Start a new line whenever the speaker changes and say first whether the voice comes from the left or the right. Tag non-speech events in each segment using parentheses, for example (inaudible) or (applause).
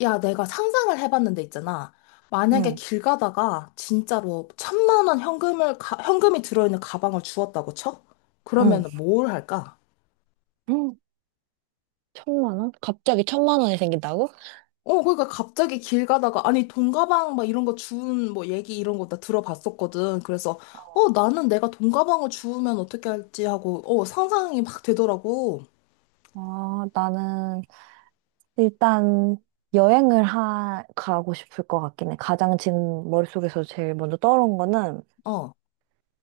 left: 야, 내가 상상을 해봤는데 있잖아. 만약에
right: 응,
left: 길 가다가 진짜로 천만 원 현금을, 현금이 들어있는 가방을 주웠다고 쳐?
right: 응.
left: 그러면 뭘 할까?
right: 음, 천만 원? 갑자기 천만 원이 생긴다고?
left: 그러니까 갑자기 길 가다가, 아니, 돈 가방 막 이런 거 주운 뭐 얘기 이런 거 나 들어봤었거든. 그래서,
right: 어.
left: 나는 내가 돈 가방을 주우면 어떻게 할지 하고, 상상이 막 되더라고.
right: 아, 나는 일단 여행을 가고 싶을 것 같긴 해. 가장 지금 머릿속에서 제일 먼저 떠오른 거는
left: 어,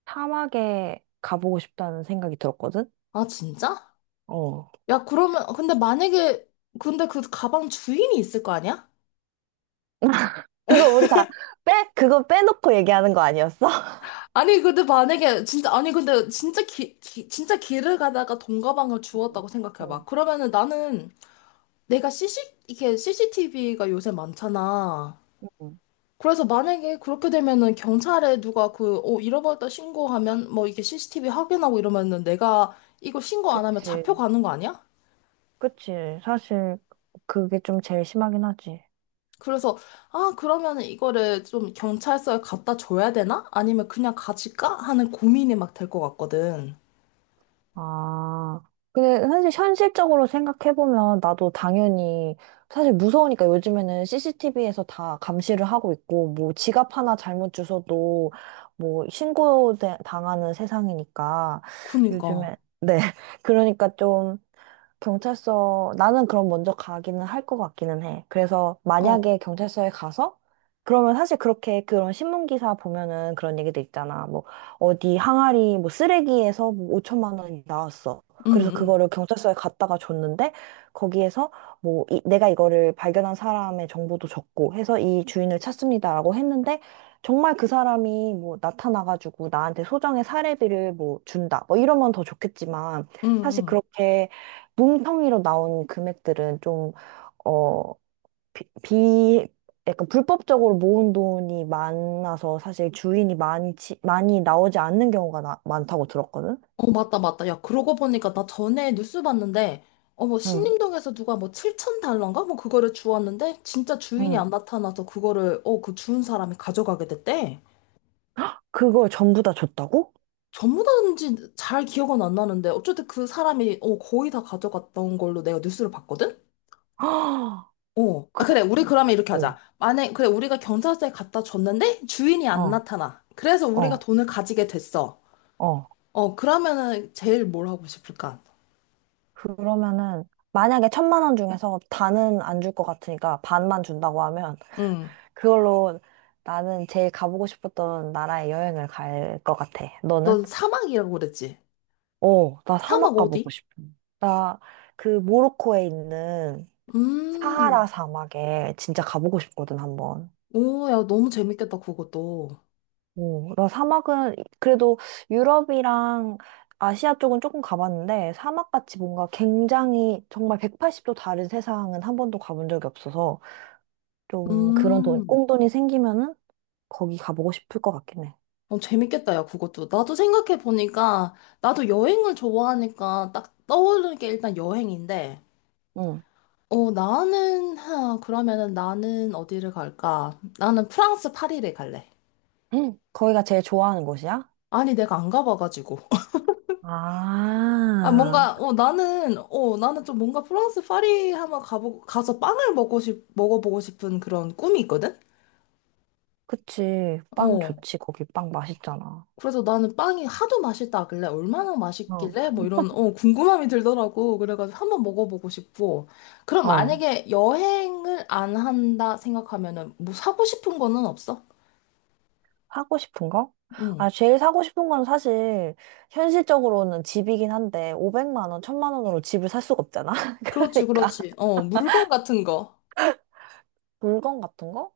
right: 사막에 가보고 싶다는 생각이 들었거든?
left: 아, 진짜?
right: 어.
left: 야, 그러면, 근데 만약에, 근데 그 가방 주인이 있을 거 아니야?
right: 그거 우리 다 그거 빼놓고 얘기하는 거 아니었어?
left: 아니 근데 만약에 진짜 아니 근데 진짜 진짜 길을 가다가 돈 가방을 주웠다고
right: 응 응
left: 생각해봐. 그러면은 나는 내가 CC 이게 CCTV가 요새 많잖아.
right: 응
left: 그래서 만약에 그렇게 되면은 경찰에 누가 그 잃어버렸다 신고하면 뭐 이게 CCTV 확인하고 이러면은 내가 이거 신고 안 하면
right: 그치,
left: 잡혀가는 거 아니야?
right: 그치. 사실 그게 좀 제일 심하긴 하지.
left: 그래서 아 그러면은 이거를 좀 경찰서에 갖다 줘야 되나? 아니면 그냥 가질까? 하는 고민이 막 될 것 같거든.
right: 아, 근데 사실 현실적으로 생각해보면 나도 당연히 사실 무서우니까 요즘에는 CCTV에서 다 감시를 하고 있고 뭐 지갑 하나 잘못 주워도 뭐 신고 당하는 세상이니까
left: 그니까.
right: 요즘에 네 (laughs) 그러니까 경찰서, 나는 그럼 먼저 가기는 할 것 같기는 해. 그래서
left: 어,
right: 만약에 경찰서에 가서, 그러면 사실 그렇게 그런 신문기사 보면은 그런 얘기도 있잖아. 뭐, 어디 항아리, 뭐, 쓰레기에서 뭐 5천만 원이 나왔어.
left: 응,
right: 그래서
left: 응.
right: 그거를 경찰서에 갔다가 줬는데, 거기에서 뭐, 내가 이거를 발견한 사람의 정보도 적고 해서 이 주인을 찾습니다라고 했는데, 정말 그 사람이 뭐 나타나가지고 나한테 소정의 사례비를 뭐 준다. 뭐 이러면 더 좋겠지만,
left: 응,
right: 사실
left: 응.
right: 그렇게 뭉텅이로 나온 금액들은 좀, 어, 비, 비- 약간 불법적으로 모은 돈이 많아서 사실 주인이 많이, 많이 나오지 않는 경우가 많다고 들었거든?
left: 어, 맞다, 맞다. 야, 그러고 보니까 나 전에 뉴스 봤는데, 어, 뭐,
right: 응,
left: 신림동에서 누가 뭐, 칠천 달러인가? 뭐, 그거를 주웠는데, 진짜 주인이
right: 응.
left: 안 나타나서 그거를, 그 주운 사람이 가져가게 됐대.
right: 그걸 전부 다 줬다고?
left: 전부 다인지 잘 기억은 안 나는데, 어쨌든 그 사람이, 거의 다 가져갔던 걸로 내가 뉴스를 봤거든?
right: (gasps) 아,
left: 어. 아,
right: 그,
left: 그래, 우리 그러면 이렇게
right: 어,
left: 하자. 만약, 그래, 우리가 경찰서에 갖다 줬는데, 주인이 안
right: 어,
left: 나타나. 그래서 우리가
right: 어,
left: 돈을 가지게 됐어.
right: 어.
left: 어, 그러면은, 제일 뭘 하고 싶을까?
right: 그러면은, 만약에 천만 원 중에서 다는 안 줄 것 같으니까 반만 준다고 하면,
left: 응.
right: 그걸로 나는 제일 가보고 싶었던 나라에 여행을 갈 것 같아. 너는?
left: 넌 사막이라고 그랬지?
right: 어, 나
left: 사막
right: 사막 가보고
left: 어디?
right: 싶어. 나 그 모로코에 있는 사하라
left: 음,
right: 사막에 진짜 가보고 싶거든, 한번.
left: 오, 야, 너무 재밌겠다, 그것도.
right: 어, 나 사막은 그래도 유럽이랑 아시아 쪽은 조금 가봤는데 사막같이 뭔가 굉장히 정말 180도 다른 세상은 한 번도 가본 적이 없어서 좀 그런 돈,
left: 음,
right: 꽁돈이 생기면은 거기 가보고 싶을 것 같긴 해.
left: 어, 재밌겠다, 야, 그것도. 나도 생각해보니까, 나도 여행을 좋아하니까 딱 떠오르는 게 일단 여행인데,
right: 응.
left: 나는, 하, 그러면은 나는 어디를 갈까? 나는 프랑스 파리를 갈래.
right: 응. 거기가 제일 좋아하는 곳이야?
left: 아니, 내가 안 가봐가지고. (laughs) 아,
right: 아.
left: 뭔가, 나는, 나는 좀 뭔가 프랑스 파리 한번 가서 빵을 먹어보고 싶은 그런 꿈이 있거든?
right: 그치. 빵
left: 어.
right: 좋지. 거기 빵 맛있잖아.
left: 그래서 나는 빵이 하도 맛있다길래 얼마나
right: 어,
left: 맛있길래 뭐 이런 궁금함이 들더라고. 그래가지고 한번 먹어보고 싶고. 그럼
right: 어.
left: 만약에 여행을 안 한다 생각하면은 뭐 사고 싶은 거는 없어?
right: 사고 싶은 거?
left: 응.
right: 아, 제일 사고 싶은 건 사실, 현실적으로는 집이긴 한데, 500만 원, 1000만 원으로 집을 살 수가 없잖아. (laughs)
left: 그렇지,
right: 그러니까.
left: 그렇지. 어, 물건 같은 거.
right: 물건 같은 거?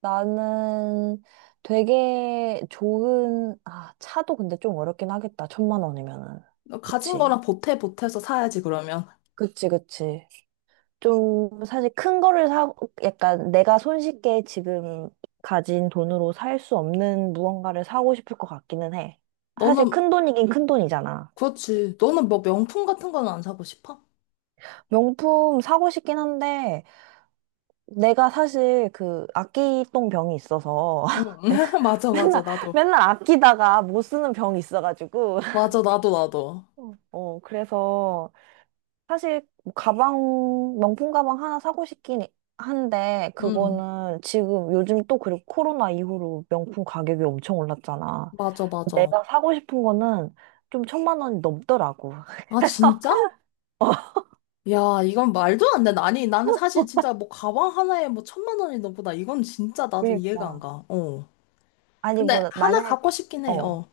right: 나는 되게 좋은, 아, 차도 근데 좀 어렵긴 하겠다. 1000만 원이면은.
left: 너 가진
right: 그치.
left: 거랑 보태 보태서 사야지 그러면.
right: 그치, 그치. 좀 사실 큰 거를 사고 약간 내가 손쉽게 지금 가진 돈으로 살 수 없는 무언가를 사고 싶을 것 같기는 해. 사실
left: 너는
right: 큰 돈이긴 큰 돈이잖아.
left: 그렇지. 너는 뭐 명품 같은 거는 안 사고 싶어?
right: 명품 사고 싶긴 한데 내가 사실 그 아끼똥 병이 있어서
left: 응.
right: (laughs) 내가
left: (laughs) 맞아, 맞아.
right: 맨날
left: 나도.
right: 맨날 아끼다가 못 쓰는 병이 있어가지고
left: 맞아, 나도, 나도.
right: (laughs) 어 그래서 사실 뭐 가방 명품 가방 하나 사고 싶긴 한데
left: 응.
right: 그거는 지금 요즘 또 그리고 코로나 이후로 명품 가격이 엄청 올랐잖아.
left: 맞아, 맞아.
right: 내가 사고 싶은 거는 좀 천만 원이 넘더라고. (laughs)
left: 아,
right: 그래서
left: 진짜?
right: 어,
left: 야, 이건 말도 안 돼. 아니, 나는 사실 진짜 뭐 가방 하나에 뭐 천만 원이 넘보다 이건 진짜 나도 이해가 안
right: 그러니까.
left: 가. 어.
right: 아니
left: 근데
right: 뭐
left: 하나
right: 만약에
left: 갖고 싶긴 해.
right: 어
left: 어.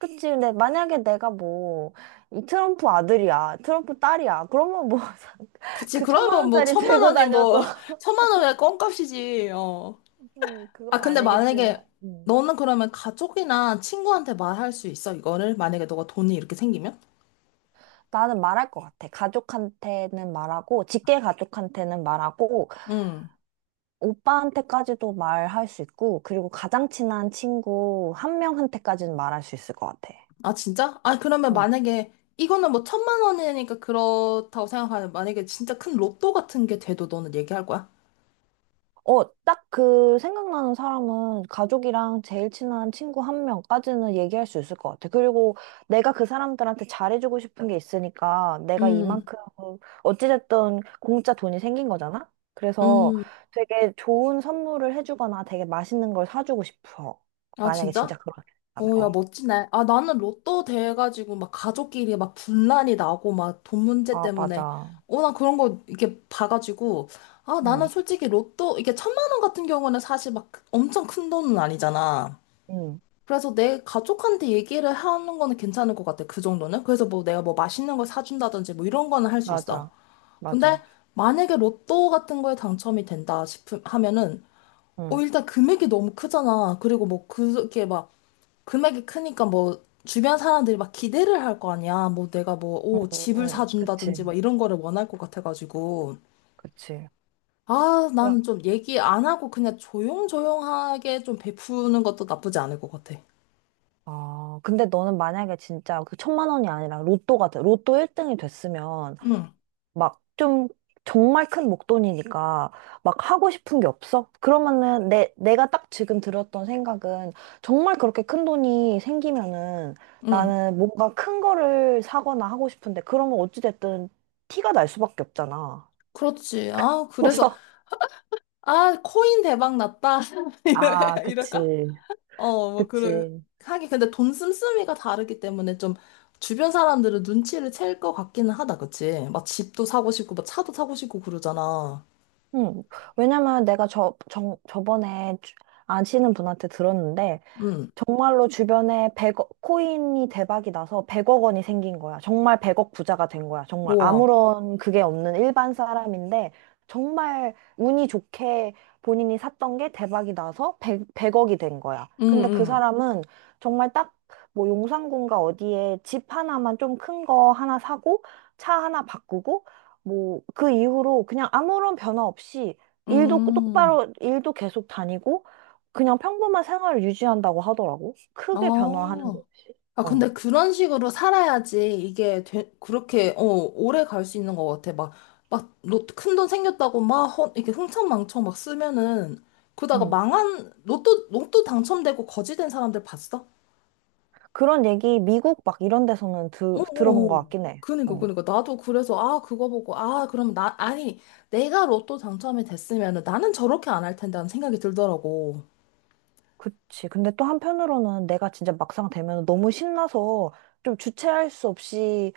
right: 그치 근데 만약에 내가 뭐 이 트럼프 아들이야 트럼프 딸이야 그러면 뭐
left: 그치.
right: 그 (laughs) 천만
left: 그러면 뭐
right: 원짜리
left: 천만
right: 들고
left: 원이 뭐
right: 다녀도
left: (laughs) 천만 원의 껌값이지. 어.
right: (laughs)
left: 아,
right: 그건
left: 근데 만약에
right: 아니겠지만
left: 너는 그러면 가족이나 친구한테 말할 수 있어? 이거를? 만약에 너가 돈이 이렇게 생기면?
right: 나는 말할 것 같아. 가족한테는 말하고, 직계 가족한테는 말하고,
left: 응.
right: 오빠한테까지도 말할 수 있고, 그리고 가장 친한 친구 한 명한테까지는 말할 수 있을 것 같아.
left: 아, 진짜? 아, 그러면 만약에 이거는 뭐 천만 원이니까 그렇다고 생각하는데 만약에 진짜 큰 로또 같은 게 돼도 너는 얘기할 거야?
right: 어, 딱 그 생각나는 사람은 가족이랑 제일 친한 친구 한 명까지는 얘기할 수 있을 것 같아. 그리고 내가 그 사람들한테 잘해주고 싶은 게 있으니까 내가
left: 음.
right: 이만큼 어찌됐든 공짜 돈이 생긴 거잖아? 그래서
left: 음.
right: 되게 좋은 선물을 해주거나 되게 맛있는 걸 사주고 싶어.
left: 아,
right: 만약에
left: 진짜?
right: 진짜 그렇게 된다면.
left: 어, 야,
right: 어.
left: 멋지네. 아, 나는 로또 돼가지고 막 가족끼리 막 분란이 나고 막 돈 문제
right: 아,
left: 때문에.
right: 맞아.
left: 어, 나 그런 거 이렇게 봐가지고. 아, 나는
right: 응,
left: 솔직히 로또, 이게 천만 원 같은 경우는 사실 막 엄청 큰 돈은 아니잖아.
right: 응,
left: 그래서 내 가족한테 얘기를 하는 거는 괜찮을 것 같아. 그 정도는. 그래서 뭐 내가 뭐 맛있는 걸 사준다든지 뭐 이런 거는 할 수 있어.
right: 맞아.
left: 근데
right: 맞아.
left: 만약에 로또 같은 거에 당첨이 된다 싶음 하면은
right: 응,
left: 일단 금액이 너무 크잖아. 그리고 뭐 그게 막 금액이 크니까 뭐 주변 사람들이 막 기대를 할 거 아니야. 뭐 내가 뭐, 오,
right: 응,
left: 집을
right: 응. 그치,
left: 사준다든지 막 이런 거를 원할 것 같아가지고.
right: 그치.
left: 아, 나는 좀 얘기 안 하고 그냥 조용조용하게 좀 베푸는 것도 나쁘지 않을 것 같아.
right: 아, 근데 너는 만약에 진짜 그 천만 원이 아니라 로또 같아. 로또 1등이 됐으면
left: 응,
right: 막 좀 정말 큰 목돈이니까 막 하고 싶은 게 없어? 그러면은 내가 딱 지금 들었던 생각은 정말 그렇게 큰 돈이 생기면은
left: 응.
right: 나는 뭔가 큰 거를 사거나 하고 싶은데 그러면 어찌됐든 티가 날 수밖에 없잖아.
left: 그렇지. 아, 그래서,
right: 그래서
left: 아, 코인 대박 났다. (laughs)
right: (laughs) 아,
left: 이럴까?
right: 그치.
left: 어, 뭐, 그래.
right: 그치.
left: 하긴, 근데 돈 씀씀이가 다르기 때문에 좀 주변 사람들은 눈치를 챌 것 같기는 하다, 그치? 막 집도 사고 싶고, 막 차도 사고 싶고 그러잖아.
right: 음, 왜냐면 내가 저번에 아시는 분한테 들었는데,
left: 응.
right: 정말로 주변에 100억, 코인이 대박이 나서 100억 원이 생긴 거야. 정말 100억 부자가 된 거야. 정말
left: 우와.
right: 아무런 그게 없는 일반 사람인데, 정말 운이 좋게 본인이 샀던 게 대박이 나서 100, 억이 된 거야.
left: 응
right: 근데 그
left: 응
right: 사람은 정말 딱 뭐 용산군가 어디에 집 하나만 좀 큰 거 하나 사고, 차 하나 바꾸고, 뭐 그 이후로 그냥 아무런 변화 없이 일도
left: 음.
right: 똑바로, 일도 계속 다니고, 그냥 평범한 생활을 유지한다고 하더라고. 크게
left: 아,
right: 변화하는 게 없이.
left: 아, 근데
right: 어.
left: 그런 식으로 살아야지 이게 되, 그렇게, 오래 갈 수 있는 것 같아. 막, 막, 로또 큰돈 생겼다고 막, 허, 이렇게 흥청망청 막 쓰면은, 그러다가
right: 응.
left: 망한, 로또 당첨되고 거지된 사람들 봤어?
right: 그런 얘기 미국 막 이런 데서는
left: 어, 어,
right: 들어본 것
left: 어.
right: 같긴 해.
left: 그니까,
right: 어.
left: 그니까. 나도 그래서, 아, 그거 보고, 아, 그럼 나, 아니, 내가 로또 당첨이 됐으면은 나는 저렇게 안 할 텐데 하는 생각이 들더라고.
right: 그치. 근데 또 한편으로는 내가 진짜 막상 되면 너무 신나서 좀 주체할 수 없이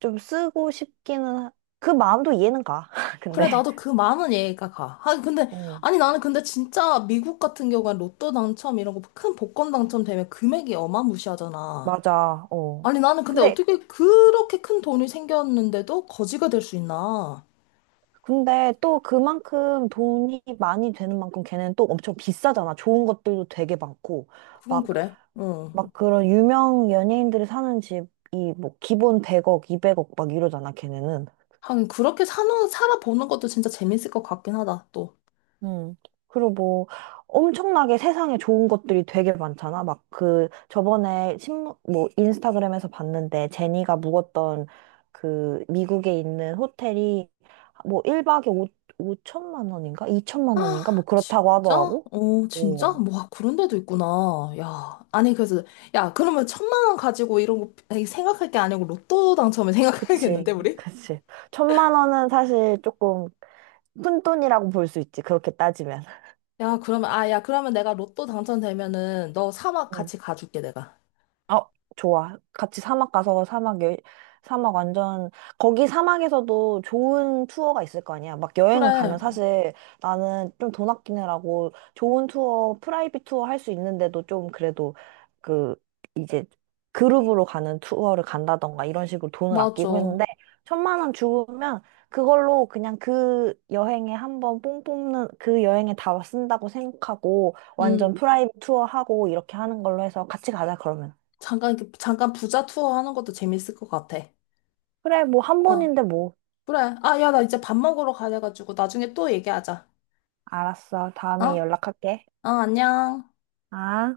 right: 좀 쓰고 싶기는 그 마음도 이해는 가. (laughs)
left: 그래,
right: 근데
left: 나도 그 많은 얘기가 가. 아, 근데,
right: 어.
left: 아니, 나는 근데 진짜 미국 같은 경우엔 로또 당첨 이런 거 큰 복권 당첨되면 금액이 어마무시하잖아.
right: 맞아. 어.
left: 아니, 나는 근데
right: 근데
left: 어떻게 그렇게 큰 돈이 생겼는데도 거지가 될 수 있나?
right: 근데 또 그만큼 돈이 많이 되는 만큼 걔는 또 엄청 비싸잖아. 좋은 것들도 되게 많고.
left: 그건
right: 막
left: 그래. 응.
right: 막 그런 유명 연예인들이 사는 집이 뭐 기본 100억, 200억 막 이러잖아, 걔네는.
left: 하긴, 그렇게 사는, 살아보는 것도 진짜 재밌을 것 같긴 하다, 또.
right: 음. 그리고 뭐 엄청나게 세상에 좋은 것들이 되게 많잖아. 막 그 저번에 신문 뭐 인스타그램에서 봤는데 제니가 묵었던 그 미국에 있는 호텔이 뭐 1박에 5천만 원인가? 2천만 원인가?
left: 아,
right: 뭐 그렇다고
left: 진짜?
right: 하더라고.
left: 어, 진짜?
right: 오,
left: 뭐, 그런 데도 있구나. 야, 아니, 그래서, 야, 그러면 천만 원 가지고 이런 거 생각할 게 아니고 로또 당첨을 (laughs) 생각해야겠는데,
right: 그치,
left: 우리?
right: 그치. 천만 원은 사실 조금 푼돈이라고 볼 수 있지. 그렇게 따지면.
left: 야, 그러면, 아, 야, 그러면 내가 로또 당첨되면은 너 사막 같이 가줄게, 내가.
right: 어, 좋아. 같이 사막 가서 사막, 사막 완전, 거기 사막에서도 좋은 투어가 있을 거 아니야. 막 여행을
left: 그래,
right: 가면 사실 나는 좀 돈 아끼느라고 좋은 투어, 프라이빗 투어 할 수 있는데도 좀 그래도 그, 이제 그룹으로 가는 투어를 간다던가 이런 식으로 돈을 아끼고
left: 맞아.
right: 했는데, 천만 원 주면 그걸로 그냥 그 여행에 한번 뽕 뽑는, 그 여행에 다 쓴다고 생각하고
left: 음,
right: 완전 프라이빗 투어 하고 이렇게 하는 걸로 해서 같이 가자, 그러면.
left: 잠깐 부자 투어 하는 것도 재밌을 것 같아.
right: 그래, 뭐 한
left: 어,
right: 번인데 뭐.
left: 그래. 아, 야, 나 이제 밥 먹으러 가야 돼가지고 나중에 또 얘기하자.
right: 알았어.
left: 어?
right: 다음에 연락할게.
left: 어, 안녕.
right: 아.